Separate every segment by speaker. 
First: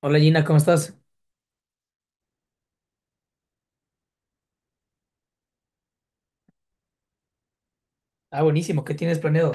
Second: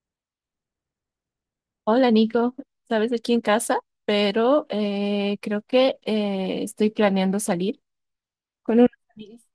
Speaker 1: Hola Gina, ¿cómo estás?
Speaker 2: Hola Nico, sabes aquí en casa, pero creo que estoy planeando salir
Speaker 1: Ah,
Speaker 2: con
Speaker 1: buenísimo,
Speaker 2: unas
Speaker 1: ¿qué tienes
Speaker 2: amigas.
Speaker 1: planeado?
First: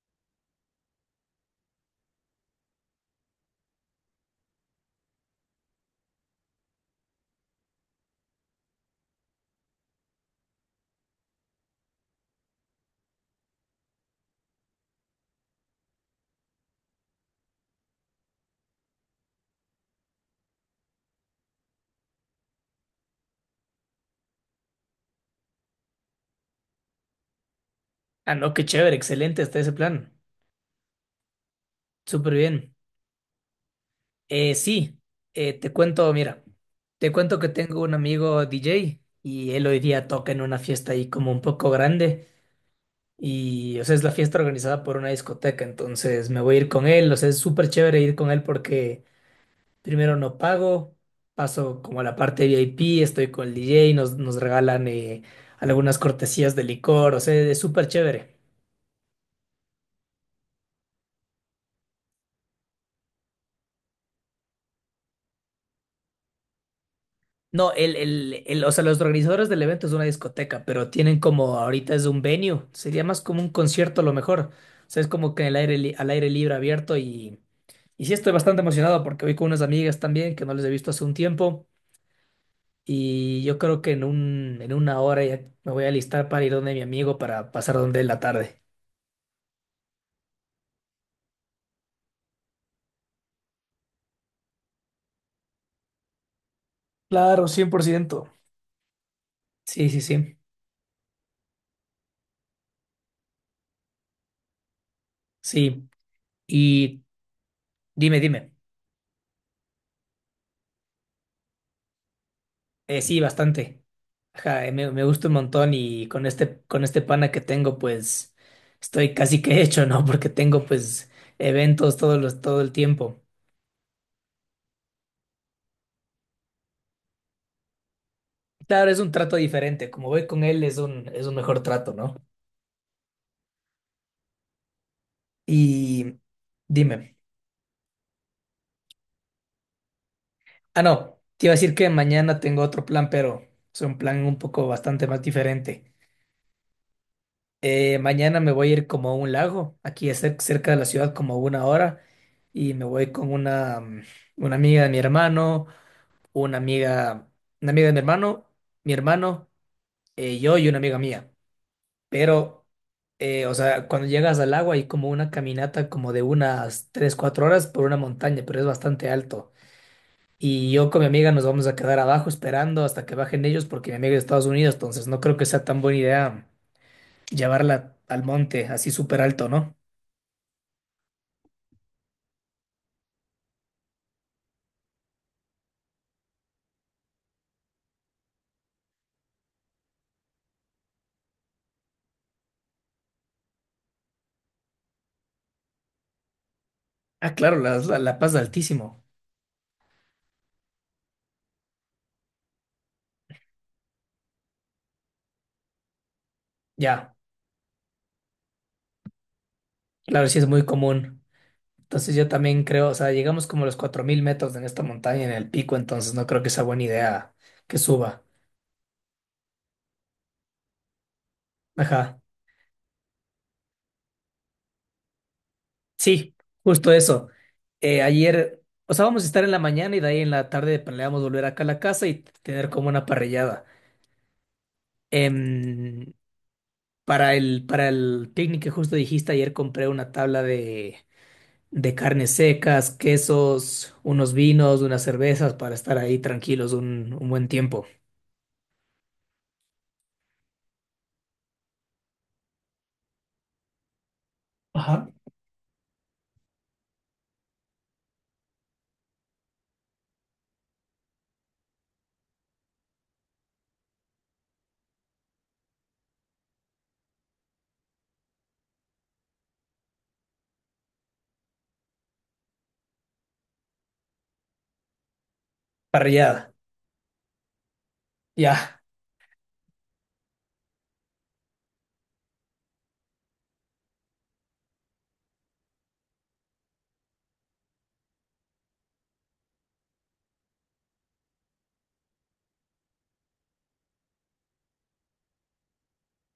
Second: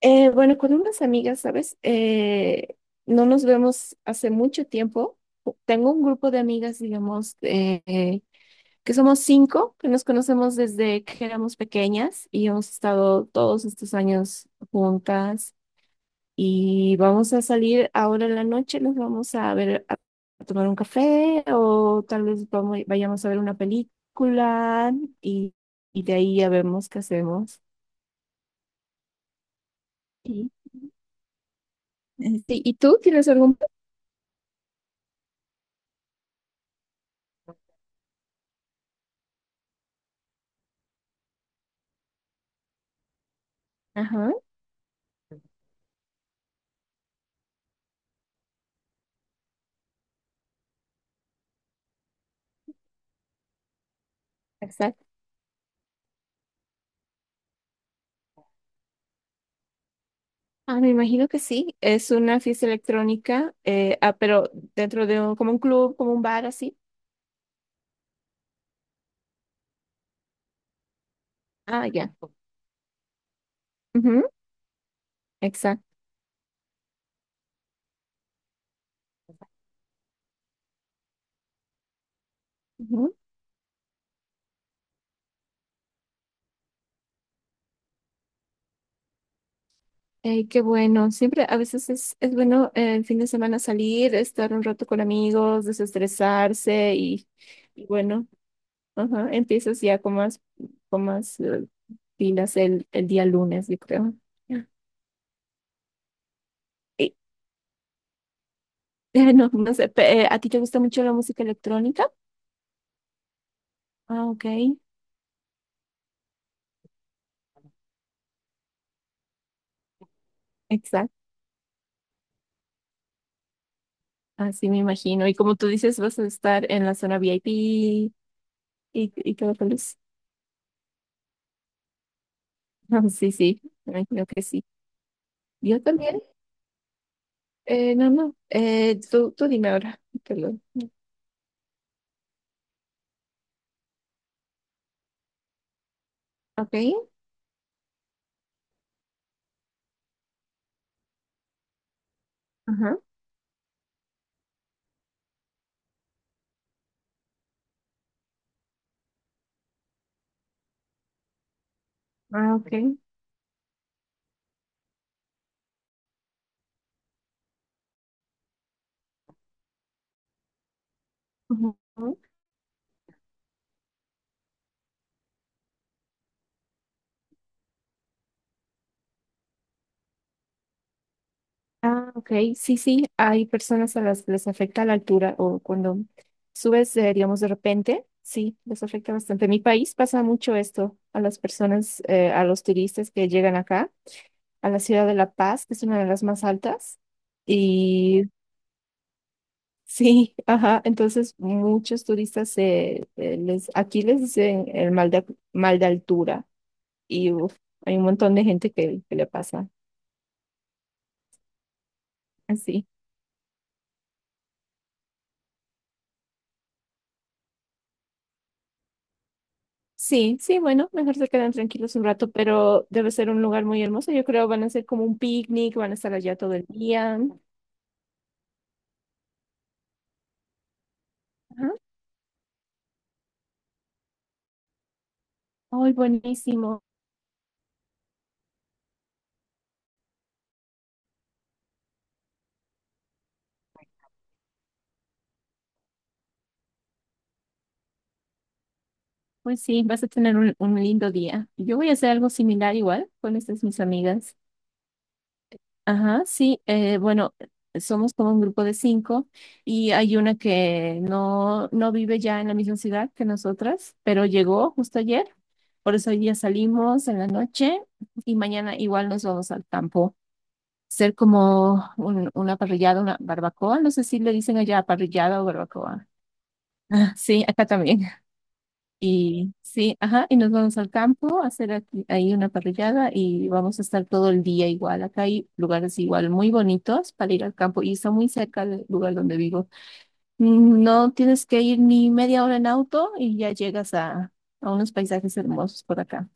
Speaker 2: Bueno, con unas amigas, ¿sabes? No nos vemos hace mucho tiempo. Tengo un grupo de amigas, digamos, que somos cinco, que nos conocemos desde que éramos pequeñas y hemos estado todos estos años juntas. Y vamos a salir ahora en la noche, nos vamos a ver a tomar un café o tal vez vayamos a ver una película y, y de ahí ya vemos qué hacemos.
Speaker 1: Ah, no, qué chévere, excelente está ese plan.
Speaker 2: Sí.
Speaker 1: Súper
Speaker 2: Sí, ¿y
Speaker 1: bien.
Speaker 2: tú tienes algún plan?
Speaker 1: Eh, sí, te cuento, mira, te cuento que tengo un amigo DJ y él hoy día toca en una fiesta ahí como un poco grande y, o sea, es la
Speaker 2: Ajá.
Speaker 1: fiesta organizada por una discoteca, entonces me voy a ir con él. O sea, es súper chévere ir con él porque primero no pago, paso como a la parte VIP, estoy con el DJ, nos regalan
Speaker 2: Exacto.
Speaker 1: algunas cortesías de licor. O sea, es súper chévere.
Speaker 2: Ah, me imagino que sí. Es una fiesta electrónica, pero dentro de un, como un club, como un bar así.
Speaker 1: No, o sea, los organizadores del evento es una discoteca, pero tienen como
Speaker 2: Ah,
Speaker 1: ahorita es
Speaker 2: ya.
Speaker 1: un venue, sería más como un concierto a lo
Speaker 2: Ujú,
Speaker 1: mejor. O sea, es como que
Speaker 2: exacto.
Speaker 1: al aire libre abierto, y sí estoy bastante emocionado porque voy con unas amigas también que no les he visto hace un tiempo, y yo creo que en en una hora ya me voy a alistar para ir donde mi amigo para pasar donde él la tarde.
Speaker 2: Ey, qué bueno. Siempre, a veces es bueno, el fin de semana salir, estar un rato con amigos, desestresarse
Speaker 1: Claro, cien por
Speaker 2: y bueno,
Speaker 1: ciento.
Speaker 2: ajá, empiezas
Speaker 1: Sí,
Speaker 2: ya
Speaker 1: sí, sí.
Speaker 2: con más pilas el día lunes, yo creo. Y,
Speaker 1: Sí. Y dime, dime.
Speaker 2: no, no sé, ¿a ti te gusta mucho la música electrónica?
Speaker 1: Sí, bastante.
Speaker 2: Ah, ok,
Speaker 1: Ajá, me gusta un montón y con este pana que tengo, pues estoy casi que hecho, ¿no? Porque tengo pues
Speaker 2: exacto.
Speaker 1: eventos todo el tiempo.
Speaker 2: Así me imagino. Y como tú dices, vas a estar en la zona VIP
Speaker 1: Claro, es un trato
Speaker 2: y todo
Speaker 1: diferente.
Speaker 2: feliz.
Speaker 1: Como voy con él, es un mejor trato, ¿no?
Speaker 2: Ah, sí, sí, me imagino que sí. Yo
Speaker 1: Y
Speaker 2: también.
Speaker 1: dime.
Speaker 2: No, no. Eh, tú, dime ahora. Perdón.
Speaker 1: Ah, no, te iba a decir que mañana tengo otro plan, pero es un plan un poco bastante más diferente.
Speaker 2: Ok.
Speaker 1: Mañana me voy a ir como a un lago, aquí es cerca de la ciudad, como una hora, y me
Speaker 2: Ajá.
Speaker 1: voy con una, una amiga de mi hermano, una amiga, una amiga de mi hermano, yo y una amiga mía.
Speaker 2: Ah,
Speaker 1: Pero,
Speaker 2: ok.
Speaker 1: o sea, cuando llegas al agua hay como una caminata como de unas 3, 4 horas por una montaña, pero es bastante alto. Y yo con mi amiga nos vamos a
Speaker 2: Ujú.
Speaker 1: quedar abajo esperando hasta que bajen ellos porque mi amiga es de Estados Unidos, entonces no creo que sea tan buena idea llevarla al monte así súper alto, ¿no?
Speaker 2: Ah, ok. Sí, sí. Hay personas a las que les afecta la altura o cuando subes, digamos, de repente. Sí, les afecta bastante. En mi país pasa mucho esto a las personas, a los turistas que llegan acá, a la ciudad de La Paz, que es una de las más altas.
Speaker 1: Ah, claro, la
Speaker 2: Y
Speaker 1: Paz es altísimo.
Speaker 2: sí, ajá. Entonces, muchos turistas aquí les dicen el mal de altura.
Speaker 1: Ya,
Speaker 2: Y uf, hay un montón de gente que le pasa
Speaker 1: claro, sí es muy común. Entonces yo también
Speaker 2: así.
Speaker 1: creo, o sea, llegamos como a los 4000 metros en esta montaña, en el pico, entonces no creo que sea buena idea que suba.
Speaker 2: Sí, sí, bueno, mejor se quedan tranquilos un
Speaker 1: Ajá.
Speaker 2: rato, pero debe ser un lugar muy hermoso. Yo creo van a ser como un picnic, van a estar
Speaker 1: Sí,
Speaker 2: allá todo el
Speaker 1: justo
Speaker 2: día.
Speaker 1: eso. Ayer, o sea, vamos a estar en la mañana y de ahí en la tarde planeamos volver acá a
Speaker 2: Ajá.
Speaker 1: la casa y tener como una parrillada.
Speaker 2: Ay,
Speaker 1: Em,
Speaker 2: buenísimo.
Speaker 1: para para el picnic que justo dijiste, ayer compré una tabla de carnes secas, quesos, unos vinos, unas cervezas para estar ahí tranquilos un buen tiempo.
Speaker 2: Pues sí, vas a tener un lindo día. Yo voy a hacer algo similar igual con estas mis amigas.
Speaker 1: Ajá.
Speaker 2: Ajá, sí, bueno, somos como un grupo de cinco y hay una que no, no vive ya en la misma ciudad que nosotras, pero llegó justo ayer. Por eso hoy día salimos en la noche y mañana igual nos vamos al campo. Ser como una parrillada, una barbacoa. No sé si le dicen allá parrillada o barbacoa.
Speaker 1: Parrillada.
Speaker 2: Ah, sí, acá también.
Speaker 1: Ya.
Speaker 2: Y sí, ajá, y nos vamos al campo a hacer ahí una parrillada y vamos a estar todo el día igual. Acá hay lugares igual muy bonitos para ir al campo y está muy cerca del lugar donde vivo. No tienes que ir ni media hora en auto y ya llegas a unos paisajes hermosos por acá.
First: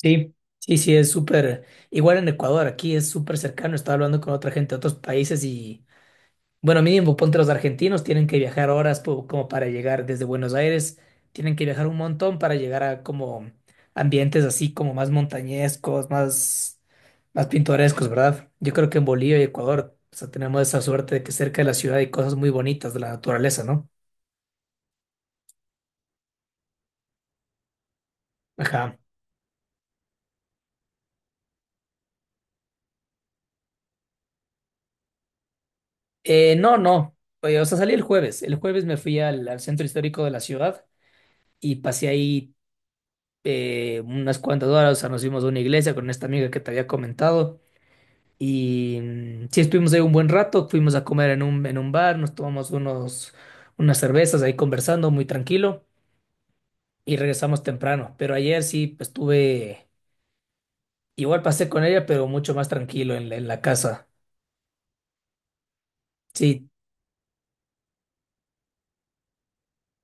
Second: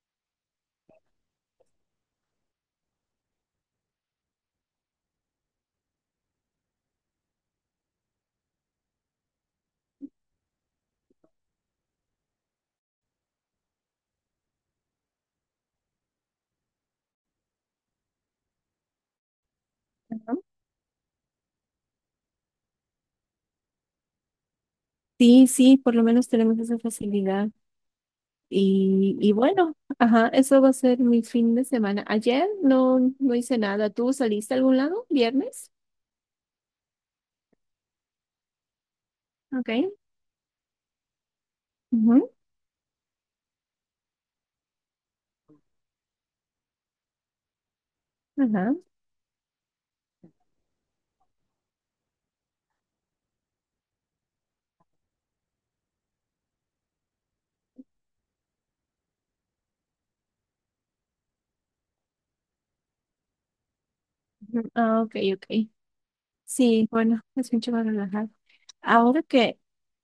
Speaker 1: Sí, sí, sí, es súper, igual en Ecuador, aquí es súper cercano, estaba hablando con otra gente de otros países y, bueno, mínimo, ponte los argentinos, tienen que viajar como para llegar desde Buenos Aires, tienen que viajar un montón para llegar a como ambientes así como más montañescos, más, más pintorescos, ¿verdad? Yo creo que en Bolivia y Ecuador, o sea, tenemos esa suerte de que cerca de la ciudad hay cosas muy bonitas de la naturaleza, ¿no?
Speaker 2: Sí, sí, por lo menos tenemos esa facilidad.
Speaker 1: Ajá.
Speaker 2: Y bueno, ajá, eso va a ser mi fin de semana. Ayer no, no hice nada. ¿Tú saliste a algún lado? ¿Viernes?
Speaker 1: No, no. Oye, o sea, salí el jueves. El jueves me fui al
Speaker 2: Ok.
Speaker 1: centro histórico de la ciudad y pasé
Speaker 2: Ujú,
Speaker 1: ahí unas cuantas horas. O sea, nos fuimos a una iglesia con esta amiga que te había comentado
Speaker 2: ajá.
Speaker 1: y sí estuvimos ahí un buen rato, fuimos a comer en un bar, nos tomamos unos, unas cervezas ahí conversando muy tranquilo y regresamos temprano, pero ayer sí pues, estuve, igual pasé con ella, pero mucho más tranquilo en la casa.
Speaker 2: Ujú. Ah, ok, ok.
Speaker 1: Sí,
Speaker 2: Sí, bueno, es mucho más relajado. Ahora que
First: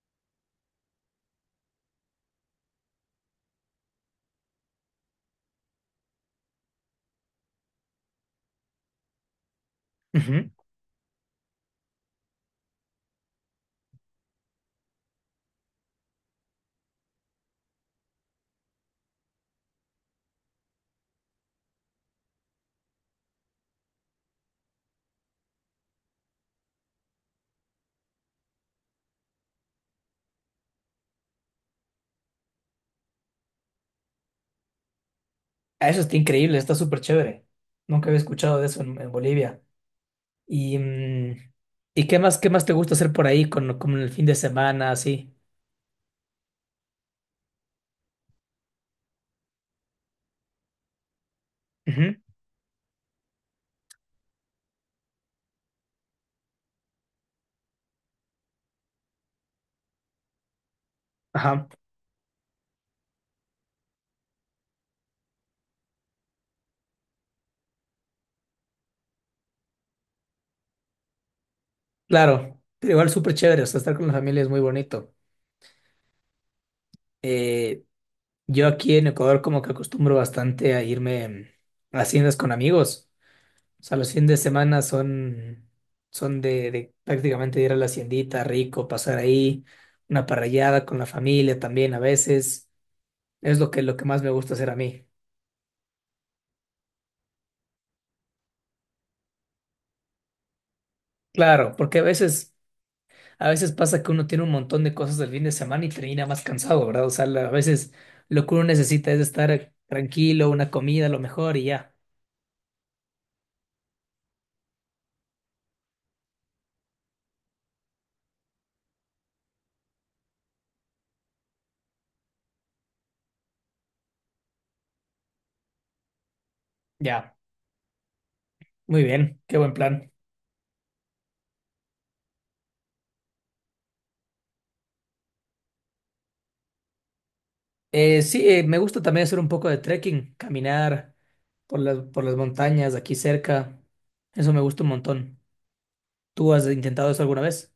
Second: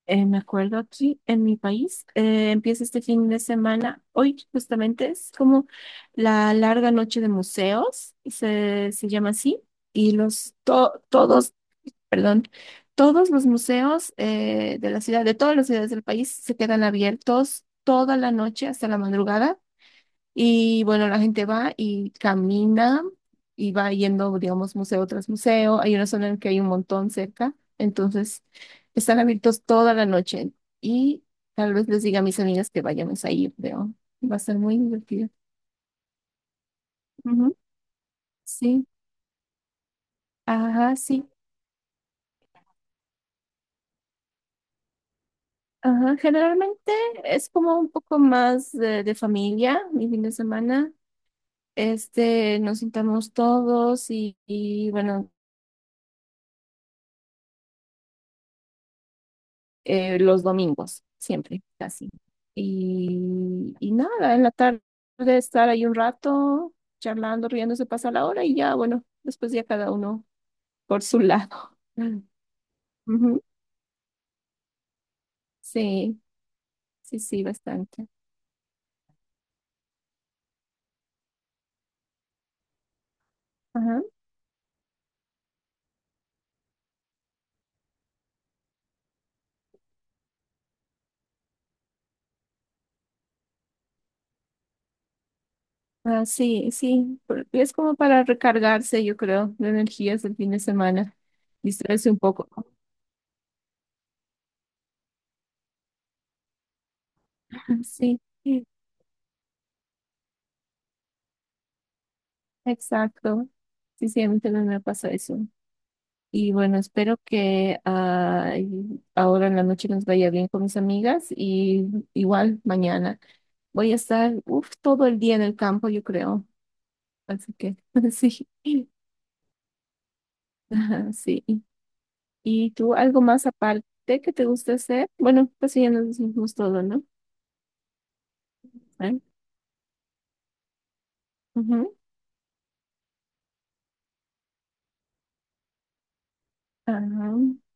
Speaker 2: me acuerdo aquí en mi país, empieza este fin de semana. Hoy justamente es como la larga noche de museos, se llama así. Y
Speaker 1: ujú.
Speaker 2: los to- todos perdón, todos los museos, de la ciudad, de todas las ciudades del país, se quedan abiertos toda la noche hasta la madrugada. Y bueno, la gente va y camina y va yendo, digamos, museo tras museo. Hay una zona en que hay un montón cerca, entonces están abiertos toda la noche. Y tal vez les diga a mis amigas que vayamos a ir, pero va a ser muy divertido.
Speaker 1: Ah, eso está increíble, está súper chévere.
Speaker 2: Ujú,
Speaker 1: Nunca había escuchado de eso
Speaker 2: sí,
Speaker 1: en Bolivia. Y,
Speaker 2: ajá, sí.
Speaker 1: ¿y qué más te gusta hacer por ahí con el fin de semana, así?
Speaker 2: Ajá, generalmente es como un poco más de familia, mi fin de semana.
Speaker 1: Ujú,
Speaker 2: Este, nos sentamos todos y, bueno, los domingos, siempre,
Speaker 1: ajá,
Speaker 2: casi. Y nada, en la tarde estar ahí un rato, charlando, riéndose, pasa la hora y ya, bueno, después ya cada uno por su lado.
Speaker 1: claro, pero igual súper
Speaker 2: Ujú,
Speaker 1: chévere, o sea, estar con la familia es muy bonito.
Speaker 2: sí, sí,
Speaker 1: Eh,
Speaker 2: bastante.
Speaker 1: yo aquí en Ecuador como que acostumbro bastante a irme a haciendas con amigos. O sea, los fines de semana son, son de prácticamente ir a la haciendita, rico, pasar ahí, una parrillada con la familia también a veces, es lo que más me gusta hacer a mí.
Speaker 2: Ah, sí, sí, es como para recargarse, yo creo, de energías del fin de semana,
Speaker 1: Claro, porque a
Speaker 2: distraerse un poco.
Speaker 1: veces... A veces pasa que uno tiene un montón de cosas del fin de semana y termina más cansado, ¿verdad? O sea, a veces
Speaker 2: Sí,
Speaker 1: lo que uno
Speaker 2: sí,
Speaker 1: necesita es estar tranquilo, una comida, lo mejor y ya.
Speaker 2: exacto. Sí, sí, a mí también me pasa eso. Y bueno, espero que ah, y ahora en la noche nos vaya bien con mis amigas y igual mañana voy a estar, uf, todo el día en el campo, yo creo.
Speaker 1: Ya,
Speaker 2: Así que sí,
Speaker 1: muy bien, qué buen plan.
Speaker 2: ah, sí. ¿Y tú algo más aparte que te gusta hacer? Bueno, pues sí, ya nos dijimos todo, ¿no?
Speaker 1: Sí, me gusta
Speaker 2: ¿Eh?
Speaker 1: también hacer un poco de trekking, caminar
Speaker 2: Ujú.
Speaker 1: por las montañas aquí cerca. Eso me gusta un montón. ¿Tú has intentado eso alguna
Speaker 2: Ah,
Speaker 1: vez?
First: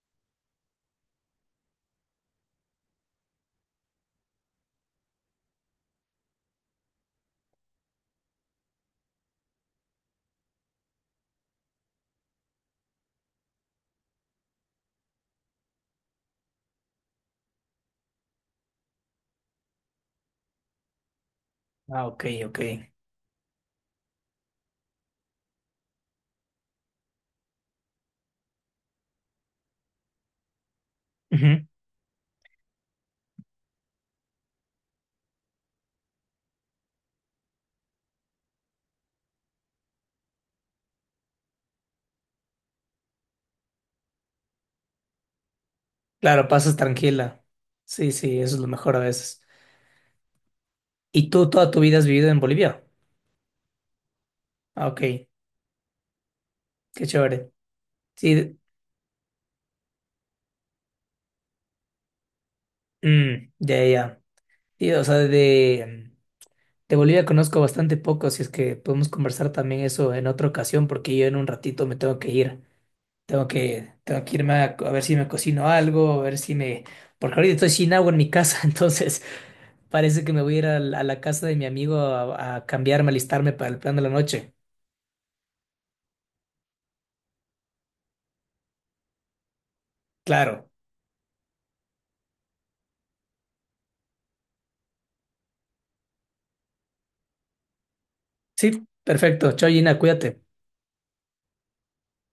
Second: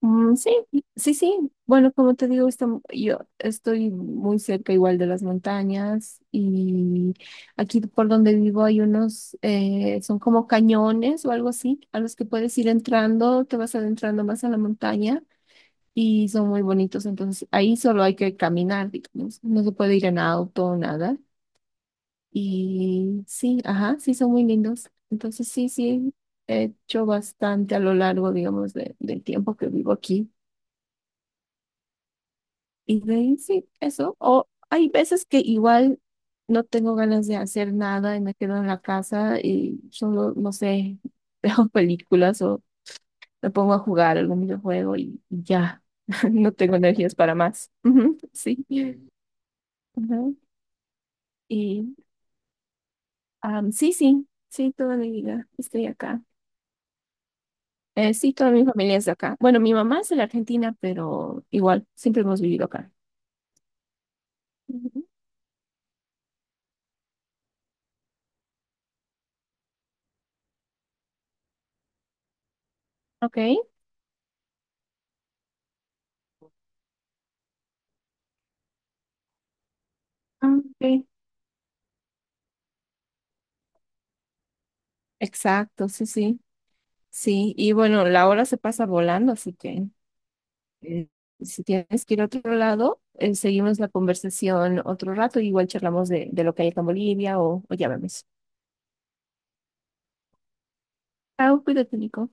Speaker 2: sí, sí, sí. Bueno, como te digo, yo estoy muy cerca igual de las montañas y aquí por donde vivo hay unos, son como cañones o algo así, a los que puedes ir entrando, te vas adentrando más a la montaña y son muy bonitos. Entonces ahí solo hay que caminar, digamos, no se puede ir en auto nada.
Speaker 1: Ah, ok, ok.
Speaker 2: Y sí, ajá, sí, son muy lindos. Entonces sí, sí, he hecho bastante a lo largo, digamos, del tiempo que vivo aquí.
Speaker 1: Ujú.
Speaker 2: Y de ahí sí, eso. O hay veces que igual no tengo ganas de hacer nada y me quedo en la casa y solo, no sé, veo películas o me pongo a jugar algún videojuego y ya.
Speaker 1: Claro,
Speaker 2: No
Speaker 1: pasas
Speaker 2: tengo energías para
Speaker 1: tranquila.
Speaker 2: más.
Speaker 1: Sí,
Speaker 2: Ujú,
Speaker 1: sí, eso es
Speaker 2: sí.
Speaker 1: lo mejor a veces.
Speaker 2: Ujú.
Speaker 1: ¿Y tú toda tu
Speaker 2: Y
Speaker 1: vida has vivido en Bolivia?
Speaker 2: sí, sí, sí,
Speaker 1: Ah, ok,
Speaker 2: toda mi
Speaker 1: qué
Speaker 2: vida estoy acá.
Speaker 1: chévere.
Speaker 2: Sí, toda
Speaker 1: Sí,
Speaker 2: mi familia es de acá. Bueno, mi mamá es de la Argentina, pero igual, siempre hemos vivido acá.
Speaker 1: mm, ya, ya. Sí,
Speaker 2: Ujú.
Speaker 1: o sea, de Bolivia conozco bastante poco, si es que podemos conversar también eso en otra ocasión, porque yo en un ratito me tengo que ir.
Speaker 2: Ok.
Speaker 1: Tengo que irme a, a ver si me cocino algo, a ver si me... Porque ahorita estoy sin agua en mi casa, entonces parece que me voy
Speaker 2: Ah,
Speaker 1: a ir a
Speaker 2: ok.
Speaker 1: la casa de mi amigo a cambiarme, alistarme para el plan de la noche.
Speaker 2: Exacto, sí, sí. Sí, y bueno, la hora se pasa volando, así que
Speaker 1: Claro.
Speaker 2: eh, si tienes que ir a otro lado, seguimos la conversación otro rato, igual charlamos de lo que hay acá en Bolivia o ya vemos.
Speaker 1: Sí, perfecto. Chao, Gina, cuídate.
Speaker 2: Chao, cuídate, Nico.